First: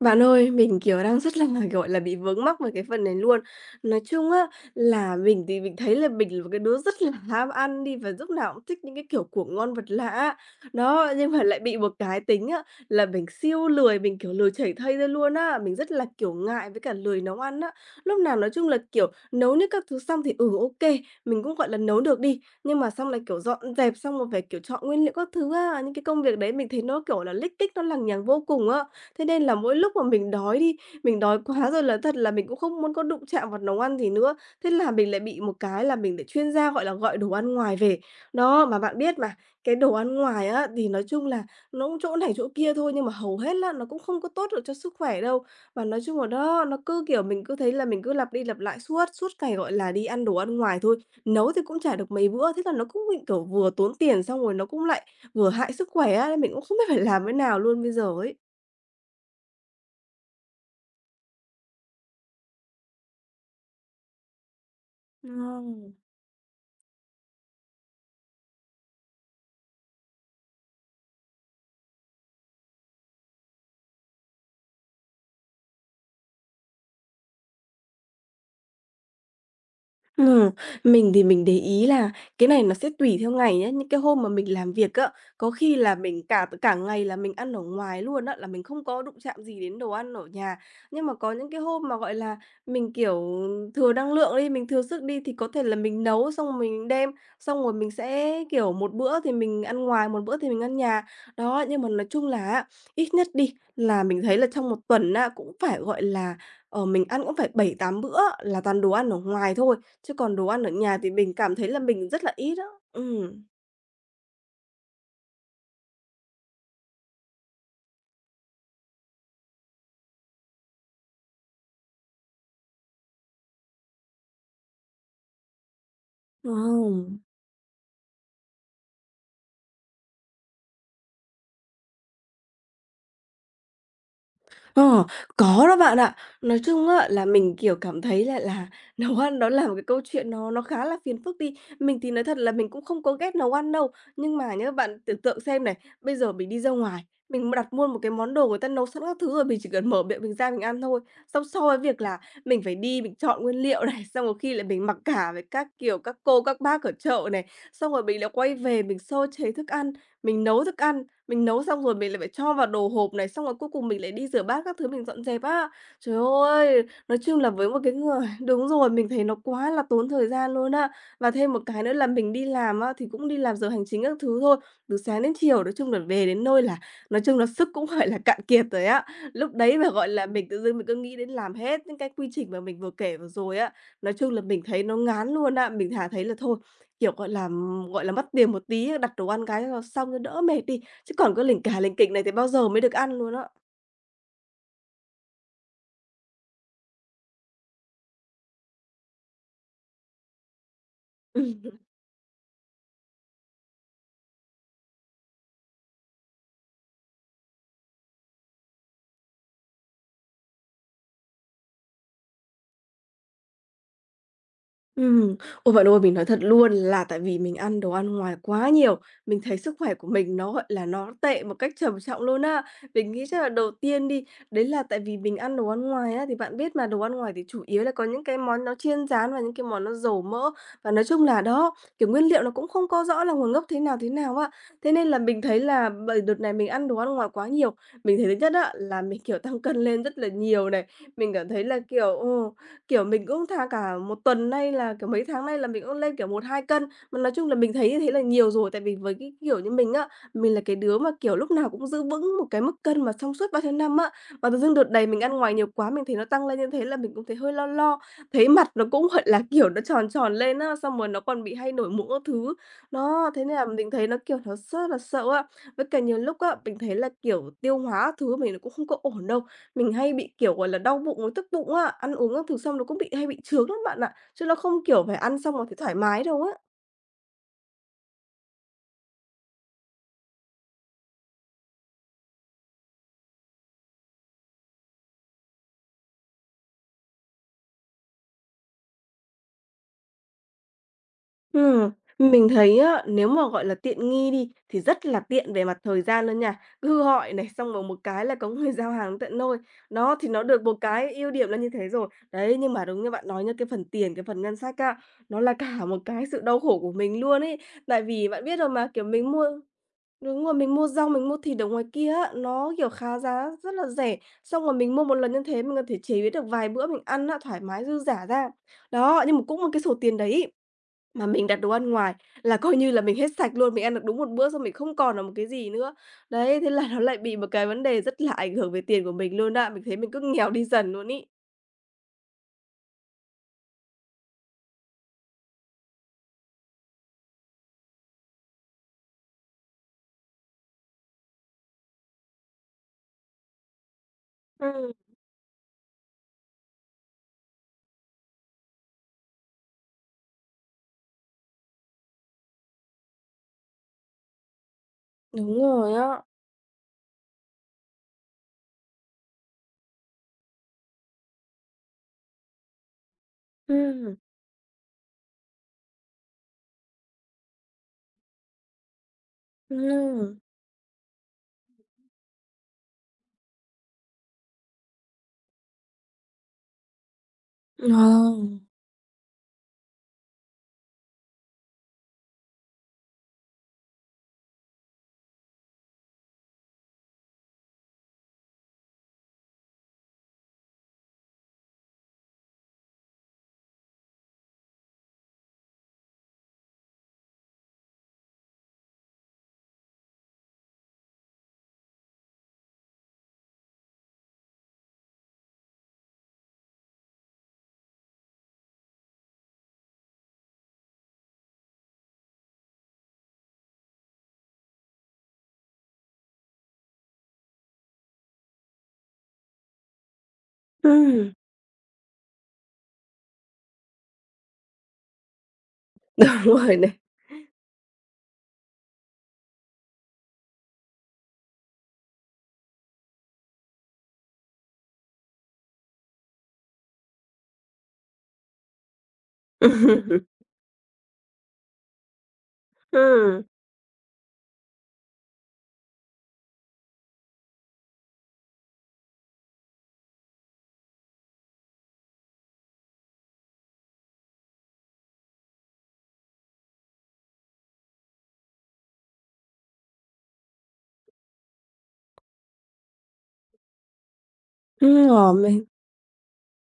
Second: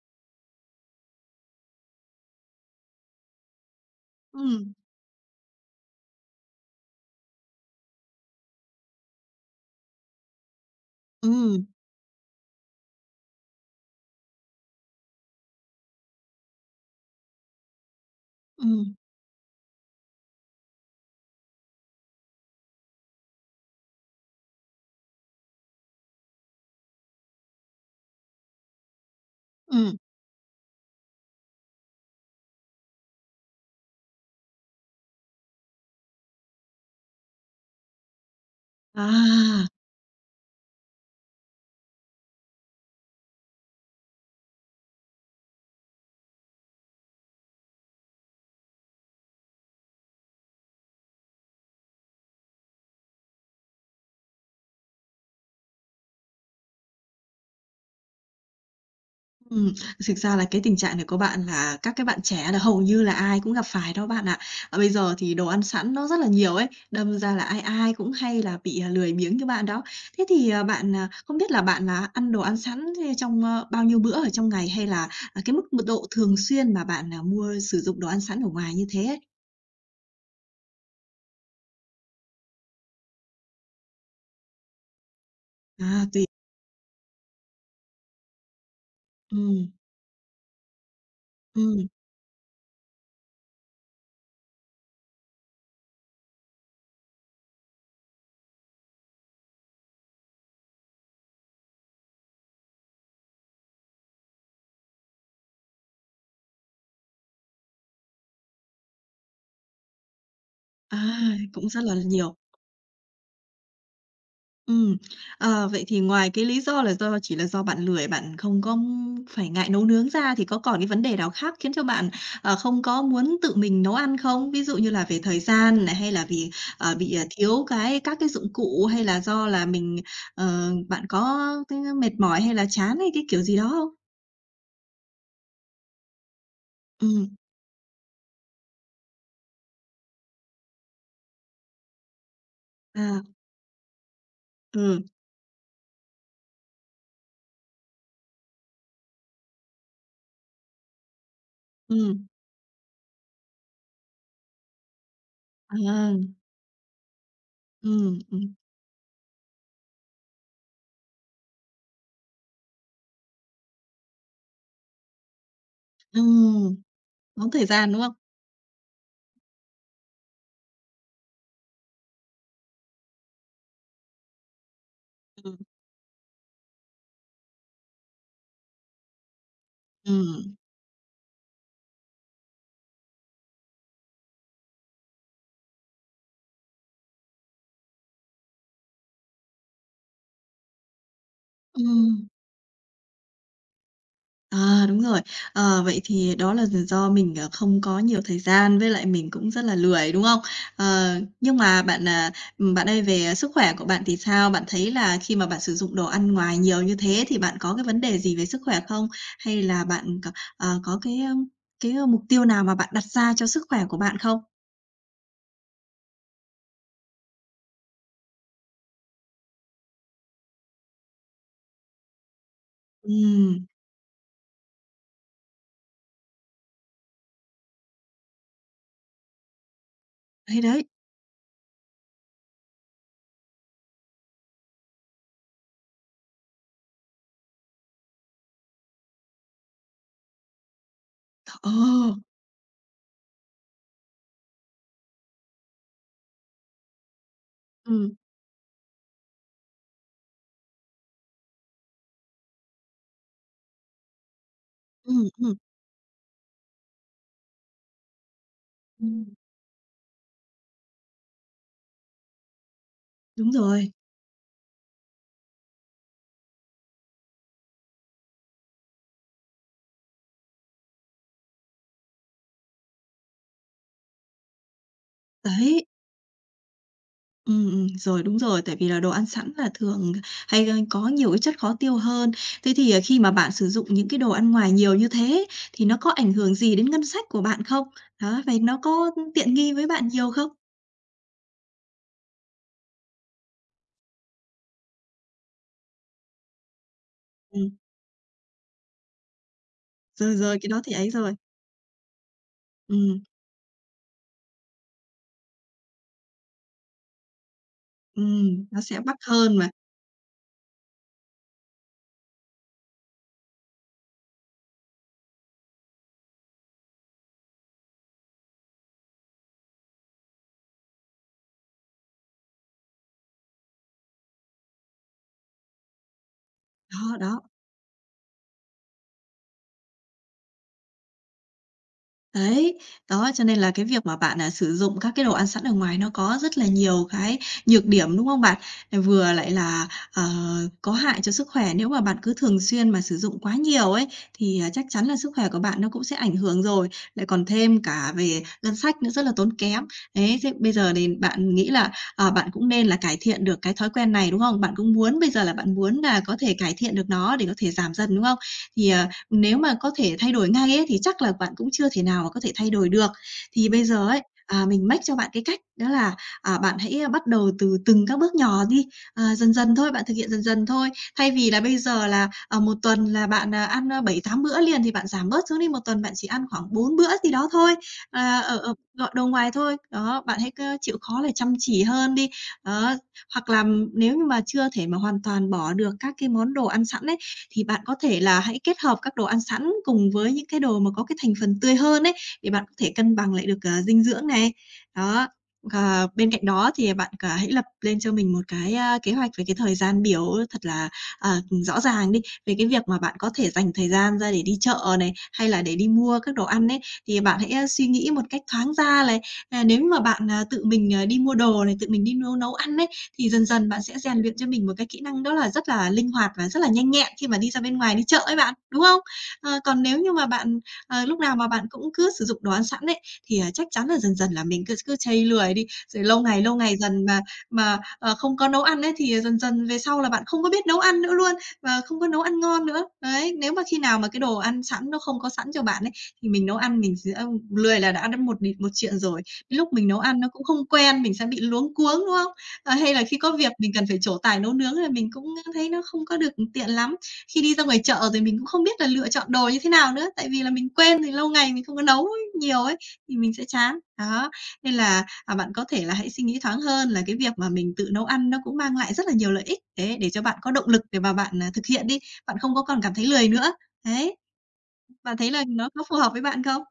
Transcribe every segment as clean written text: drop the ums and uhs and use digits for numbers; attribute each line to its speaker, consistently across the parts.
Speaker 1: Bạn ơi, mình, kiểu, đang rất là, gọi là, bị vướng mắc về cái phần này luôn. Nói chung á,
Speaker 2: Ừm,
Speaker 1: là mình thì mình thấy là mình là một cái đứa rất là ham ăn đi, và lúc nào cũng thích những cái, kiểu, của ngon vật lạ á. Đó, nhưng mà lại
Speaker 2: ừm,
Speaker 1: bị một cái tính á, là mình siêu lười, mình, kiểu, lười chảy thây ra luôn á. Mình rất là, kiểu, ngại với cả lười nấu ăn á. Lúc nào nói chung là,
Speaker 2: ừm,
Speaker 1: kiểu, nấu những các thứ xong thì, ok mình cũng, gọi là, nấu được đi, nhưng mà xong lại kiểu, dọn dẹp xong rồi phải, kiểu, chọn nguyên liệu các thứ á. Những cái công việc đấy mình thấy nó, kiểu là, lích kích, nó lằng nhằng vô cùng á. Thế nên là mỗi lúc
Speaker 2: ừm.
Speaker 1: mà mình đói đi, mình đói quá rồi là thật là mình cũng không muốn có đụng chạm vào nấu ăn gì nữa. Thế là mình lại bị một cái là mình lại chuyên gia, gọi là, gọi đồ ăn ngoài về. Đó, mà bạn biết mà,
Speaker 2: À,
Speaker 1: cái đồ ăn ngoài á thì nói chung là nó cũng chỗ này chỗ kia thôi, nhưng mà hầu hết là nó cũng không có tốt được cho sức khỏe đâu. Và nói chung là đó, nó cứ, kiểu, mình cứ thấy là mình cứ lặp đi lặp lại suốt ngày, gọi là, đi ăn đồ ăn ngoài thôi, nấu thì cũng chả được mấy bữa, thế là nó cũng bị, kiểu, vừa tốn tiền xong rồi nó cũng lại vừa hại sức khỏe á, nên mình cũng không biết phải làm thế nào luôn bây giờ ấy.
Speaker 2: ừm, Thực ra là cái tình trạng này của bạn là các cái bạn trẻ là hầu như là ai cũng gặp phải đó bạn ạ. Bây giờ
Speaker 1: Ờ.
Speaker 2: thì đồ ăn sẵn nó rất là nhiều ấy, đâm ra là ai ai cũng hay là bị, lười biếng như bạn đó. Thế thì, bạn, không biết là bạn là ăn đồ ăn sẵn thế trong, bao nhiêu bữa ở trong ngày hay là, cái mức mật độ thường xuyên mà bạn, mua sử dụng đồ ăn sẵn ở ngoài như thế ấy?
Speaker 1: Ừm, mình thì mình để ý là cái này nó sẽ tùy theo ngày nhé. Những cái hôm mà mình làm việc á, có khi là
Speaker 2: Tùy.
Speaker 1: mình cả cả ngày là mình ăn ở ngoài luôn á, là mình không có đụng chạm gì
Speaker 2: Ừm.
Speaker 1: đến đồ ăn ở nhà. Nhưng mà có những cái hôm
Speaker 2: ừm,
Speaker 1: mà, gọi là, mình, kiểu, thừa năng lượng đi, mình thừa sức đi thì có thể là mình nấu xong mình đem, xong rồi mình sẽ, kiểu, một bữa thì mình ăn ngoài, một bữa thì mình ăn nhà. Đó, nhưng mà nói chung là á, ít nhất đi là mình thấy là trong một tuần á, cũng phải, gọi là, mình ăn cũng phải bảy tám bữa là toàn đồ ăn ở ngoài thôi. Chứ còn đồ ăn ở nhà
Speaker 2: à,
Speaker 1: thì mình cảm thấy
Speaker 2: Cũng
Speaker 1: là
Speaker 2: rất là
Speaker 1: mình rất là
Speaker 2: nhiều.
Speaker 1: ít đó. Ừm.
Speaker 2: Ừm. Vậy thì ngoài cái lý do là do chỉ là do bạn lười, bạn không có phải ngại nấu nướng ra thì có còn cái vấn đề nào khác khiến cho bạn, không có muốn tự mình nấu ăn không? Ví dụ như là về thời gian này, hay là
Speaker 1: Ờ.
Speaker 2: vì thiếu cái các cái dụng cụ, hay là do là mình, bạn có cái mệt mỏi hay là chán hay cái kiểu gì đó không?
Speaker 1: Ờ, có đó bạn ạ. Nói chung á là
Speaker 2: Ừm.
Speaker 1: mình, kiểu, cảm thấy là nấu ăn nó là một cái câu chuyện nó khá là phiền phức đi. Mình thì nói thật là mình cũng không có
Speaker 2: à,
Speaker 1: ghét nấu ăn đâu, nhưng mà nhá, bạn
Speaker 2: ừ.
Speaker 1: tưởng tượng xem này, bây giờ mình đi ra ngoài, mình đặt mua một cái món đồ người ta nấu sẵn các thứ rồi, mình chỉ cần mở miệng mình ra mình ăn thôi. Xong sau cái việc là
Speaker 2: Ừm.
Speaker 1: mình phải đi mình chọn nguyên liệu này, xong có khi là mình mặc cả với các kiểu các
Speaker 2: à,
Speaker 1: cô, các bác ở chợ này, xong rồi
Speaker 2: ừm.
Speaker 1: mình lại quay
Speaker 2: Ừm.
Speaker 1: về mình sơ chế thức ăn, mình nấu thức ăn. Mình nấu xong rồi mình lại phải cho vào đồ hộp này, xong rồi cuối cùng mình lại đi rửa bát các thứ mình dọn dẹp á. Trời
Speaker 2: Ừm,
Speaker 1: ơi! Nói chung là
Speaker 2: tốn thời
Speaker 1: với một
Speaker 2: gian,
Speaker 1: cái
Speaker 2: đúng không?
Speaker 1: người đúng rồi, mình thấy nó quá là tốn thời gian luôn á. Và thêm một cái nữa là mình đi làm á, thì cũng đi làm giờ hành chính các thứ thôi, từ sáng đến
Speaker 2: Ừm.
Speaker 1: chiều, nói chung là về đến nơi là nói chung là sức cũng, gọi là, cạn kiệt rồi á. Lúc đấy mà, gọi là, mình
Speaker 2: Ừm.
Speaker 1: tự dưng mình cứ nghĩ đến làm hết những cái quy trình mà mình vừa kể vừa rồi á, nói chung là mình thấy nó ngán luôn á. Mình thà thấy là thôi, kiểu, gọi là, mất tiền một tí, đặt đồ ăn cái cho xong cho đỡ mệt đi. Chứ còn cứ lỉnh cà lỉnh kỉnh này
Speaker 2: Ừm.
Speaker 1: thì bao giờ mới được ăn luôn á.
Speaker 2: Đúng rồi. Vậy thì đó là do mình, không có nhiều thời gian, với lại mình cũng rất là lười, đúng không? Ờ, nhưng
Speaker 1: Ừm.
Speaker 2: mà bạn, bạn ơi, về sức khỏe của bạn thì sao? Bạn thấy là khi mà bạn sử dụng đồ ăn ngoài nhiều như thế thì bạn có cái vấn đề gì về sức khỏe không? Hay là bạn có, có cái mục tiêu nào mà bạn đặt ra cho sức khỏe của bạn không?
Speaker 1: Ừm, ôi, bạn ơi, mình nói thật luôn là tại vì mình ăn đồ ăn ngoài quá nhiều, mình thấy sức khỏe của mình nó, gọi là, nó tệ một cách trầm trọng luôn á. Mình nghĩ chắc là
Speaker 2: Ừm,
Speaker 1: đầu tiên đi, đấy là tại vì mình ăn đồ ăn ngoài á, thì bạn biết mà, đồ ăn ngoài thì chủ yếu là có những cái món nó chiên rán và những cái món nó dầu mỡ,
Speaker 2: đấy, đấy.
Speaker 1: và nói chung là đó, kiểu, nguyên liệu nó cũng không có rõ là nguồn gốc thế nào á. Thế nên là mình thấy là bởi đợt này mình ăn đồ ăn ngoài quá nhiều, mình thấy thứ nhất á là mình, kiểu, tăng cân lên rất là nhiều này, mình cảm thấy
Speaker 2: Ờ,
Speaker 1: là, kiểu, mình cũng tha cả một tuần nay là kiểu, mấy tháng nay là mình cũng lên, kiểu, một hai cân. Mà nói chung là mình thấy như thế
Speaker 2: ừm.
Speaker 1: là nhiều rồi, tại vì với cái kiểu như mình á, mình là cái đứa mà, kiểu, lúc nào cũng giữ vững một cái mức cân mà trong suốt bao nhiêu năm á. Và tự dưng đợt này mình
Speaker 2: Ừm.
Speaker 1: ăn ngoài
Speaker 2: Ừm.
Speaker 1: nhiều quá, mình thấy nó tăng lên như thế là mình cũng thấy hơi lo lo, thấy mặt nó cũng, gọi
Speaker 2: Ừm.
Speaker 1: là, kiểu, nó tròn tròn lên á, xong rồi nó còn bị hay nổi mụn các thứ. Nó thế
Speaker 2: Đúng
Speaker 1: nên là mình
Speaker 2: rồi,
Speaker 1: thấy nó, kiểu, nó rất là sợ á. Với cả nhiều lúc á, mình thấy là, kiểu, tiêu hóa các thứ mình nó cũng không có ổn đâu. Mình hay bị, kiểu, gọi là, đau bụng với tức bụng á, ăn uống các thứ xong nó cũng bị hay bị chướng lắm bạn ạ, chứ nó không, kiểu, phải ăn xong là thấy
Speaker 2: đấy.
Speaker 1: thoải mái đâu á.
Speaker 2: Ừm. Ừm, rồi, đúng rồi, tại vì là đồ ăn sẵn là thường hay, có nhiều cái chất khó tiêu hơn. Thế thì, khi mà bạn sử dụng những cái đồ ăn ngoài nhiều như thế thì nó có ảnh hưởng gì đến ngân sách của bạn không? Đó, vậy nó có tiện nghi với bạn nhiều không?
Speaker 1: Ừm, mình thấy á, nếu mà, gọi là, tiện nghi đi thì rất là tiện về mặt thời gian luôn nha, cứ gọi này,
Speaker 2: Ừm,
Speaker 1: xong rồi một cái là có người giao hàng tận nơi. Nó thì
Speaker 2: rồi,
Speaker 1: nó
Speaker 2: rồi,
Speaker 1: được
Speaker 2: cái
Speaker 1: một
Speaker 2: đó thì ấy
Speaker 1: cái ưu
Speaker 2: rồi.
Speaker 1: điểm là như thế rồi. Đấy, nhưng mà đúng như
Speaker 2: Ừm.
Speaker 1: bạn nói nha, cái phần tiền, cái phần ngân sách á, nó là cả một cái sự đau khổ của mình luôn ấy. Tại vì bạn biết
Speaker 2: Ừm,
Speaker 1: rồi
Speaker 2: nó
Speaker 1: mà,
Speaker 2: sẽ
Speaker 1: kiểu,
Speaker 2: mắc
Speaker 1: mình mua
Speaker 2: hơn mà.
Speaker 1: Đúng rồi, mình mua rau, mình mua thịt ở ngoài kia á, nó, kiểu, khá giá rất là rẻ. Xong rồi mình mua một lần như thế mình có thể chế biến được vài bữa mình ăn á, thoải mái dư dả ra. Đó, nhưng mà cũng một cái số tiền đấy ấy, mà mình đặt đồ ăn ngoài là coi như là mình hết sạch luôn, mình ăn được đúng một bữa xong mình không còn là một cái gì nữa. Đấy, thế là nó
Speaker 2: Đó,
Speaker 1: lại bị
Speaker 2: đó.
Speaker 1: một cái vấn đề rất là ảnh hưởng về tiền của mình luôn á, mình thấy mình cứ nghèo đi dần luôn ấy.
Speaker 2: Đấy, đó, cho nên là cái việc mà bạn, sử dụng các cái đồ ăn sẵn ở ngoài nó có rất là nhiều cái nhược điểm, đúng không bạn? Vừa lại là, ờ, có hại cho sức khỏe, nếu mà bạn cứ thường xuyên mà sử dụng quá nhiều ấy, thì, chắc
Speaker 1: Ừm.
Speaker 2: chắn là sức khỏe của bạn nó cũng sẽ ảnh hưởng rồi, lại còn thêm cả về ngân sách nữa rất là tốn kém. Đấy, thế bây giờ thì bạn nghĩ là, bạn cũng nên là cải thiện được cái thói quen này, đúng không? Bạn cũng muốn bây giờ là
Speaker 1: Đúng
Speaker 2: bạn
Speaker 1: rồi
Speaker 2: muốn là
Speaker 1: á.
Speaker 2: có thể cải thiện được nó để có thể giảm dần, đúng không? Thì, nếu mà có thể thay đổi ngay ấy, thì chắc là bạn cũng chưa thể nào mà có thể thay đổi được. Thì bây giờ
Speaker 1: Ừm,
Speaker 2: ấy, mình mách cho bạn cái cách đó là, bạn hãy bắt đầu từ từng các bước nhỏ đi, dần dần thôi, bạn thực hiện
Speaker 1: ừm,
Speaker 2: dần dần thôi. Thay vì là bây giờ là, 1 tuần là bạn, ăn, 7 8 bữa liền thì bạn giảm bớt xuống đi, một tuần bạn chỉ ăn khoảng 4 bữa gì đó thôi,
Speaker 1: ờ,
Speaker 2: à, ở ở gọi đồ ngoài thôi. Đó, bạn hãy, chịu khó là chăm chỉ hơn đi. Đó, hoặc là nếu như mà chưa thể mà hoàn toàn bỏ được các cái món đồ ăn sẵn ấy, thì bạn có thể là hãy kết hợp các đồ ăn sẵn cùng với những cái đồ mà có cái thành phần tươi hơn ấy, để bạn có thể cân bằng lại được, dinh dưỡng này. Đó, bên cạnh đó thì bạn, hãy lập lên cho mình một cái, kế hoạch về cái thời gian biểu thật là, rõ ràng đi, về cái việc mà bạn có thể dành thời gian ra để đi chợ này, hay là để đi mua các đồ ăn ấy, thì bạn hãy, suy nghĩ một cách thoáng ra này. Nếu mà bạn, tự mình, đi mua đồ này, tự mình đi nấu nấu ăn ấy, thì dần dần bạn sẽ rèn luyện cho mình một cái kỹ năng đó là rất là linh hoạt và rất là nhanh nhẹn khi mà đi ra bên ngoài đi chợ ấy bạn, đúng không? Còn nếu như mà bạn, lúc
Speaker 1: ừm.
Speaker 2: nào mà bạn cũng cứ sử dụng đồ ăn sẵn ấy, thì, chắc chắn là dần dần là mình cứ cứ trây lười đi, rồi
Speaker 1: Đúng
Speaker 2: lâu
Speaker 1: rồi
Speaker 2: ngày
Speaker 1: này.
Speaker 2: dần mà không có nấu ăn ấy, thì dần dần về sau là bạn không có biết nấu ăn nữa luôn và không có nấu ăn ngon nữa. Đấy, nếu mà khi nào mà cái đồ ăn sẵn nó không có sẵn cho bạn ấy, thì mình nấu ăn mình sẽ lười là đã một một chuyện rồi. Lúc mình nấu ăn nó cũng không quen, mình sẽ bị luống cuống, đúng không? Hay
Speaker 1: Ừm,
Speaker 2: là khi có
Speaker 1: ừm,
Speaker 2: việc mình cần phải trổ tài nấu nướng là mình cũng thấy nó không có được tiện lắm. Khi đi ra ngoài chợ rồi mình cũng không biết là lựa chọn đồ như thế nào nữa, tại vì là mình quen thì lâu ngày mình không có nấu nhiều ấy, thì mình sẽ chán. Đó, nên là, bạn có thể là hãy suy nghĩ thoáng hơn là cái việc mà mình tự nấu ăn nó cũng mang lại rất là nhiều lợi ích, đấy, để cho bạn có động lực để mà bạn, thực hiện đi, bạn không có còn cảm thấy lười nữa. Đấy, bạn thấy
Speaker 1: ờ,
Speaker 2: là
Speaker 1: mình
Speaker 2: nó có phù hợp với bạn không?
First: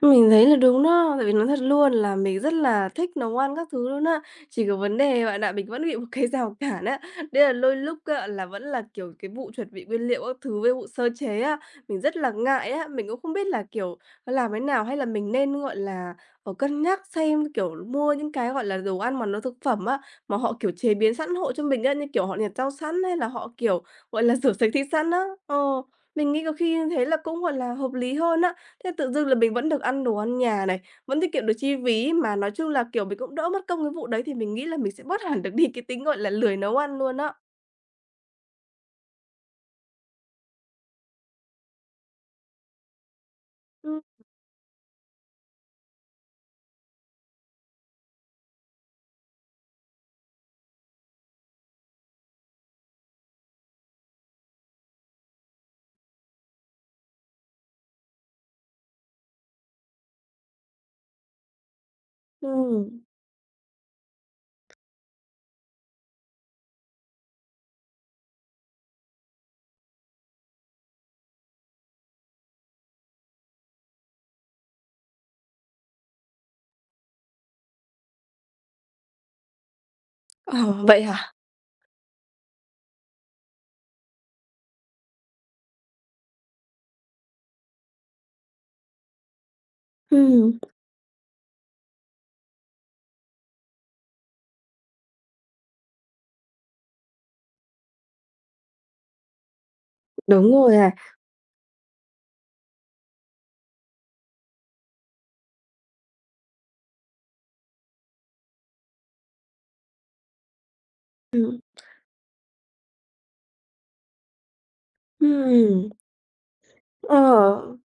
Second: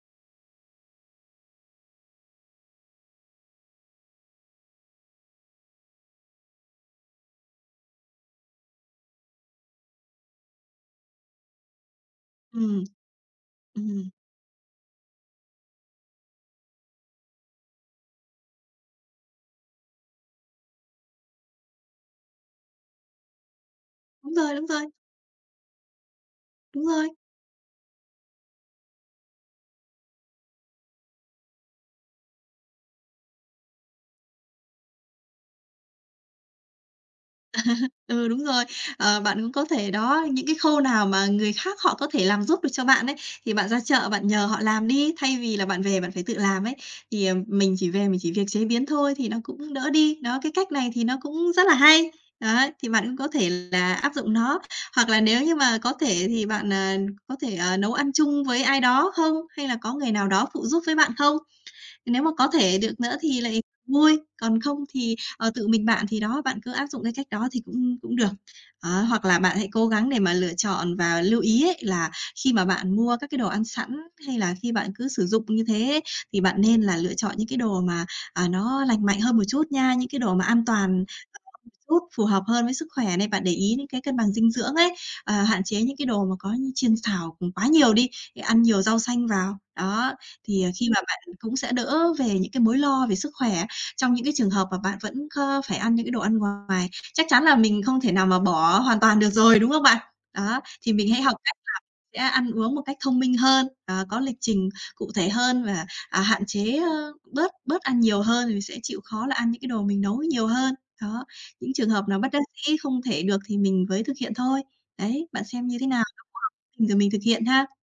Speaker 1: Mình thấy là đúng đó, tại vì nói thật luôn là mình rất là thích nấu ăn các thứ luôn á. Chỉ có vấn đề bạn ạ, mình vẫn bị một cái rào cản á, đấy là đôi lúc á, là vẫn là, kiểu, cái vụ chuẩn bị nguyên liệu các thứ với vụ sơ chế á, mình rất là ngại
Speaker 2: Ừm,
Speaker 1: á. Mình cũng không biết là, kiểu,
Speaker 2: ừm,
Speaker 1: làm thế nào hay là mình nên, gọi là, cân nhắc xem, kiểu, mua những cái, gọi là, đồ ăn mà nó thực phẩm á, mà họ, kiểu, chế biến sẵn hộ cho mình á, như kiểu họ liệt rau sẵn hay là họ, kiểu, gọi là,
Speaker 2: đúng
Speaker 1: rửa
Speaker 2: rồi, đúng
Speaker 1: sạch thịt
Speaker 2: rồi,
Speaker 1: sẵn á. Ờ, mình nghĩ có khi
Speaker 2: đúng
Speaker 1: như thế
Speaker 2: rồi.
Speaker 1: là cũng, gọi là, hợp lý hơn á. Thế tự dưng là mình vẫn được ăn đồ ăn nhà này, vẫn tiết kiệm được chi phí, mà nói chung là, kiểu, mình cũng đỡ mất công cái vụ đấy thì mình nghĩ là mình sẽ bớt hẳn được đi cái tính, gọi là, lười nấu ăn luôn á.
Speaker 2: Ừ, đúng rồi. Bạn cũng có thể đó, những cái khâu nào mà người khác họ có thể làm giúp được cho bạn ấy, thì bạn ra
Speaker 1: Ừm.
Speaker 2: chợ bạn nhờ họ làm đi, thay vì là bạn về bạn phải tự làm ấy, thì, mình chỉ về mình chỉ việc chế biến thôi thì nó cũng đỡ đi. Đó, cái cách này thì nó cũng rất là hay. Đấy, thì bạn cũng có thể là áp dụng nó. Hoặc là nếu như mà có thể thì bạn, có thể, nấu ăn chung với ai đó không? Hay là có người nào đó phụ giúp với bạn không? Nếu mà có thể được
Speaker 1: Ừm.
Speaker 2: nữa thì lại vui, còn không thì, tự mình bạn thì đó, bạn cứ áp dụng cái cách đó thì cũng cũng được. Đó, hoặc là bạn hãy cố gắng để mà lựa chọn và lưu ý ấy là khi mà bạn mua các cái đồ ăn sẵn hay là khi bạn cứ sử dụng như thế ấy, thì bạn nên là lựa chọn những cái đồ mà, nó lành mạnh hơn một chút nha, những cái đồ mà an
Speaker 1: Ờ, vậy
Speaker 2: toàn
Speaker 1: hả?
Speaker 2: một chút phù hợp hơn với sức khỏe này, bạn để ý những cái cân bằng dinh dưỡng ấy, hạn chế những cái đồ mà có như chiên xào, quá nhiều đi, ăn nhiều rau xanh vào. Đó,
Speaker 1: Ừm,
Speaker 2: thì, khi mà bạn cũng sẽ đỡ về những cái mối lo về sức khỏe trong những cái trường hợp mà bạn vẫn có phải ăn những cái đồ ăn ngoài. Chắc chắn là mình không thể nào mà bỏ hoàn toàn được rồi, đúng không bạn?
Speaker 1: đúng
Speaker 2: Đó,
Speaker 1: rồi à.
Speaker 2: thì mình hãy học cách sẽ ăn uống một cách thông minh hơn, có lịch trình cụ thể hơn và, hạn chế, bớt bớt ăn nhiều hơn thì sẽ chịu khó là ăn những cái đồ mình nấu nhiều hơn. Đó, những trường hợp nào bất đắc dĩ không thể được thì mình mới thực hiện thôi. Đấy, bạn xem như thế
Speaker 1: Ừm,
Speaker 2: nào? Rồi mình thực hiện ha.
Speaker 1: ờ.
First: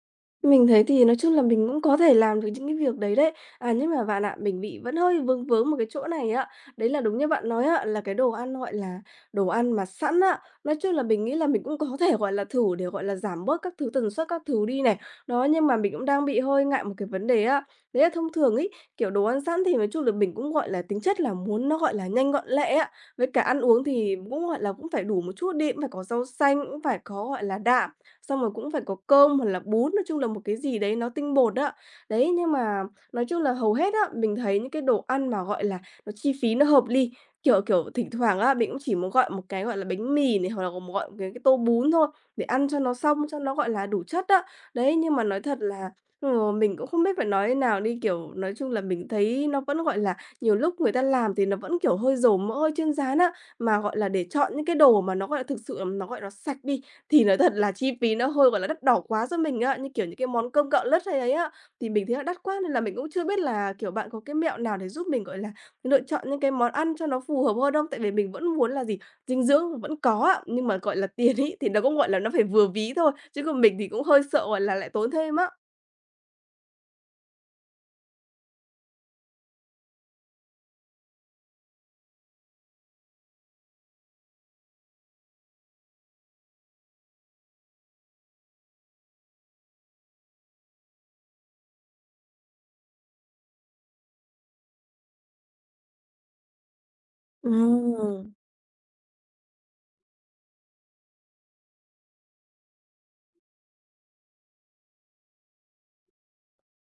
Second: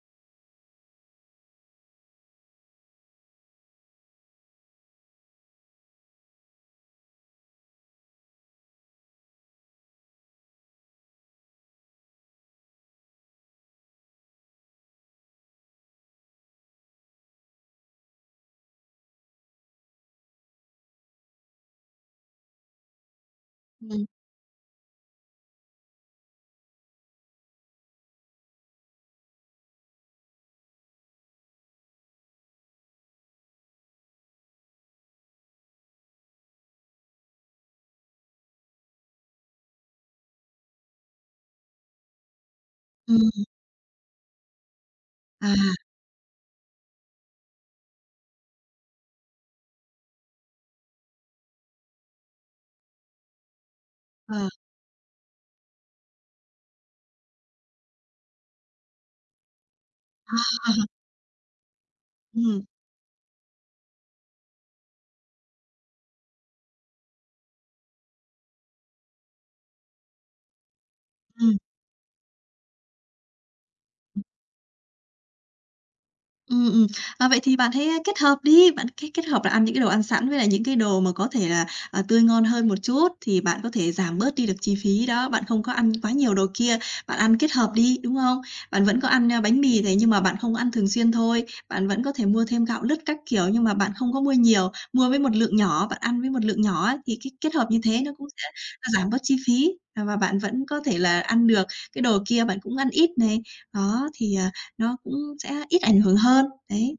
Speaker 1: Mình thấy thì nói chung là mình cũng có thể làm được những cái việc đấy đấy. À, nhưng mà bạn ạ, mình bị vẫn hơi vướng vướng một cái chỗ này ạ. Đấy là đúng như bạn nói ạ là cái đồ ăn, gọi là, đồ ăn mà sẵn ạ. Nói chung là mình nghĩ là mình cũng có thể, gọi là, thử để, gọi là, giảm bớt các thứ tần suất các thứ đi này. Đó, nhưng mà mình cũng đang bị hơi ngại một cái vấn đề ạ. Đấy là thông thường ấy, kiểu, đồ ăn sẵn thì nói chung là mình cũng, gọi là, tính chất là muốn nó, gọi là, nhanh gọn lẹ ạ. Với cả ăn uống
Speaker 2: Ừ.
Speaker 1: thì cũng, gọi là, cũng phải đủ một chút đi, cũng phải có rau xanh, cũng phải có, gọi là, đạm xong rồi cũng phải có cơm hoặc là bún, nói chung là một cái gì đấy nó tinh bột á. Đấy, nhưng mà nói chung là hầu hết á, mình thấy những cái đồ ăn mà, gọi là, nó chi phí nó hợp lý, kiểu, thỉnh thoảng á, mình cũng chỉ muốn gọi một cái, gọi là, bánh mì này, hoặc là gọi một cái tô bún thôi, để ăn cho nó
Speaker 2: Ừ.
Speaker 1: xong, cho nó, gọi là, đủ chất á. Đấy, nhưng mà nói
Speaker 2: à,
Speaker 1: thật là, mình cũng không biết phải nói thế nào đi, kiểu, nói chung là mình thấy nó vẫn, gọi là, nhiều lúc người ta làm thì nó vẫn, kiểu, hơi dầu mỡ, hơi chiên rán á. Mà, gọi là, để
Speaker 2: ờ,
Speaker 1: chọn những cái đồ mà nó, gọi là, thực sự là nó, gọi, là sạch đi thì nói thật là chi phí nó hơi, gọi là, đắt đỏ quá cho mình á, như kiểu những cái món
Speaker 2: à,
Speaker 1: cơm gạo lứt hay ấy á, thì mình thấy là đắt quá
Speaker 2: ừm,
Speaker 1: nên là mình cũng chưa biết là, kiểu, bạn có cái mẹo nào để giúp mình, gọi là, lựa chọn những cái món ăn cho nó phù hợp hơn không? Tại vì mình vẫn muốn là gì, dinh dưỡng vẫn có ạ, nhưng mà, gọi là, tiền ấy
Speaker 2: ừm.
Speaker 1: thì nó cũng, gọi là, nó phải vừa ví thôi, chứ còn mình thì cũng hơi sợ, gọi là, lại tốn thêm á.
Speaker 2: Ừm, ừm. Vậy thì bạn hãy, kết hợp đi, bạn kết kết hợp là ăn những cái đồ ăn sẵn với lại những cái đồ mà có thể là, tươi ngon hơn một chút, thì bạn có thể giảm bớt đi được chi phí đó, bạn không có ăn quá nhiều đồ kia, bạn ăn kết hợp đi, đúng không? Bạn vẫn có ăn, bánh mì thế nhưng mà bạn không ăn thường xuyên thôi, bạn vẫn có thể mua thêm gạo lứt các kiểu nhưng mà bạn không có mua nhiều, mua với một lượng nhỏ, bạn ăn với một lượng nhỏ ấy, thì cái kết hợp như thế nó cũng
Speaker 1: Ừm.
Speaker 2: sẽ giảm bớt chi phí, và bạn vẫn có thể là ăn được, cái đồ kia bạn cũng ăn ít này. Đó, thì, nó cũng sẽ ít ảnh hưởng hơn, đấy.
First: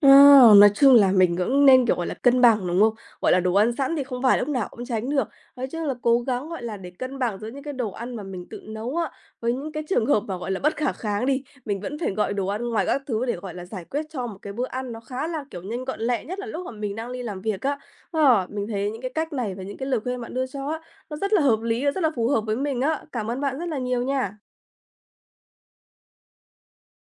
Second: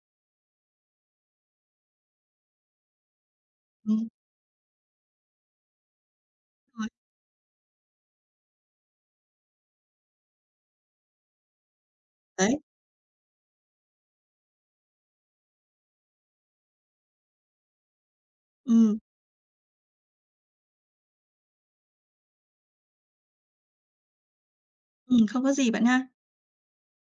Speaker 1: Ờ, nói chung là mình cũng nên, kiểu, gọi là, cân bằng, đúng không? Gọi là, đồ ăn sẵn thì
Speaker 2: Đúng
Speaker 1: không phải lúc nào cũng tránh được. Nói chung là cố gắng, gọi là,
Speaker 2: rồi.
Speaker 1: để cân bằng giữa những cái đồ ăn mà mình tự nấu á, với những cái trường hợp mà, gọi là, bất khả kháng đi, mình vẫn phải gọi đồ
Speaker 2: Đấy,
Speaker 1: ăn ngoài các thứ để, gọi là, giải quyết cho một cái bữa ăn nó khá là, kiểu, nhanh gọn lẹ, nhất là lúc mà mình đang đi làm việc á. Ờ, mình thấy
Speaker 2: ừm,
Speaker 1: những cái cách này và những cái lời khuyên bạn đưa cho á, nó rất là hợp lý và rất là phù hợp với mình á. Cảm ơn bạn rất là nhiều nha.
Speaker 2: không có gì bạn ha.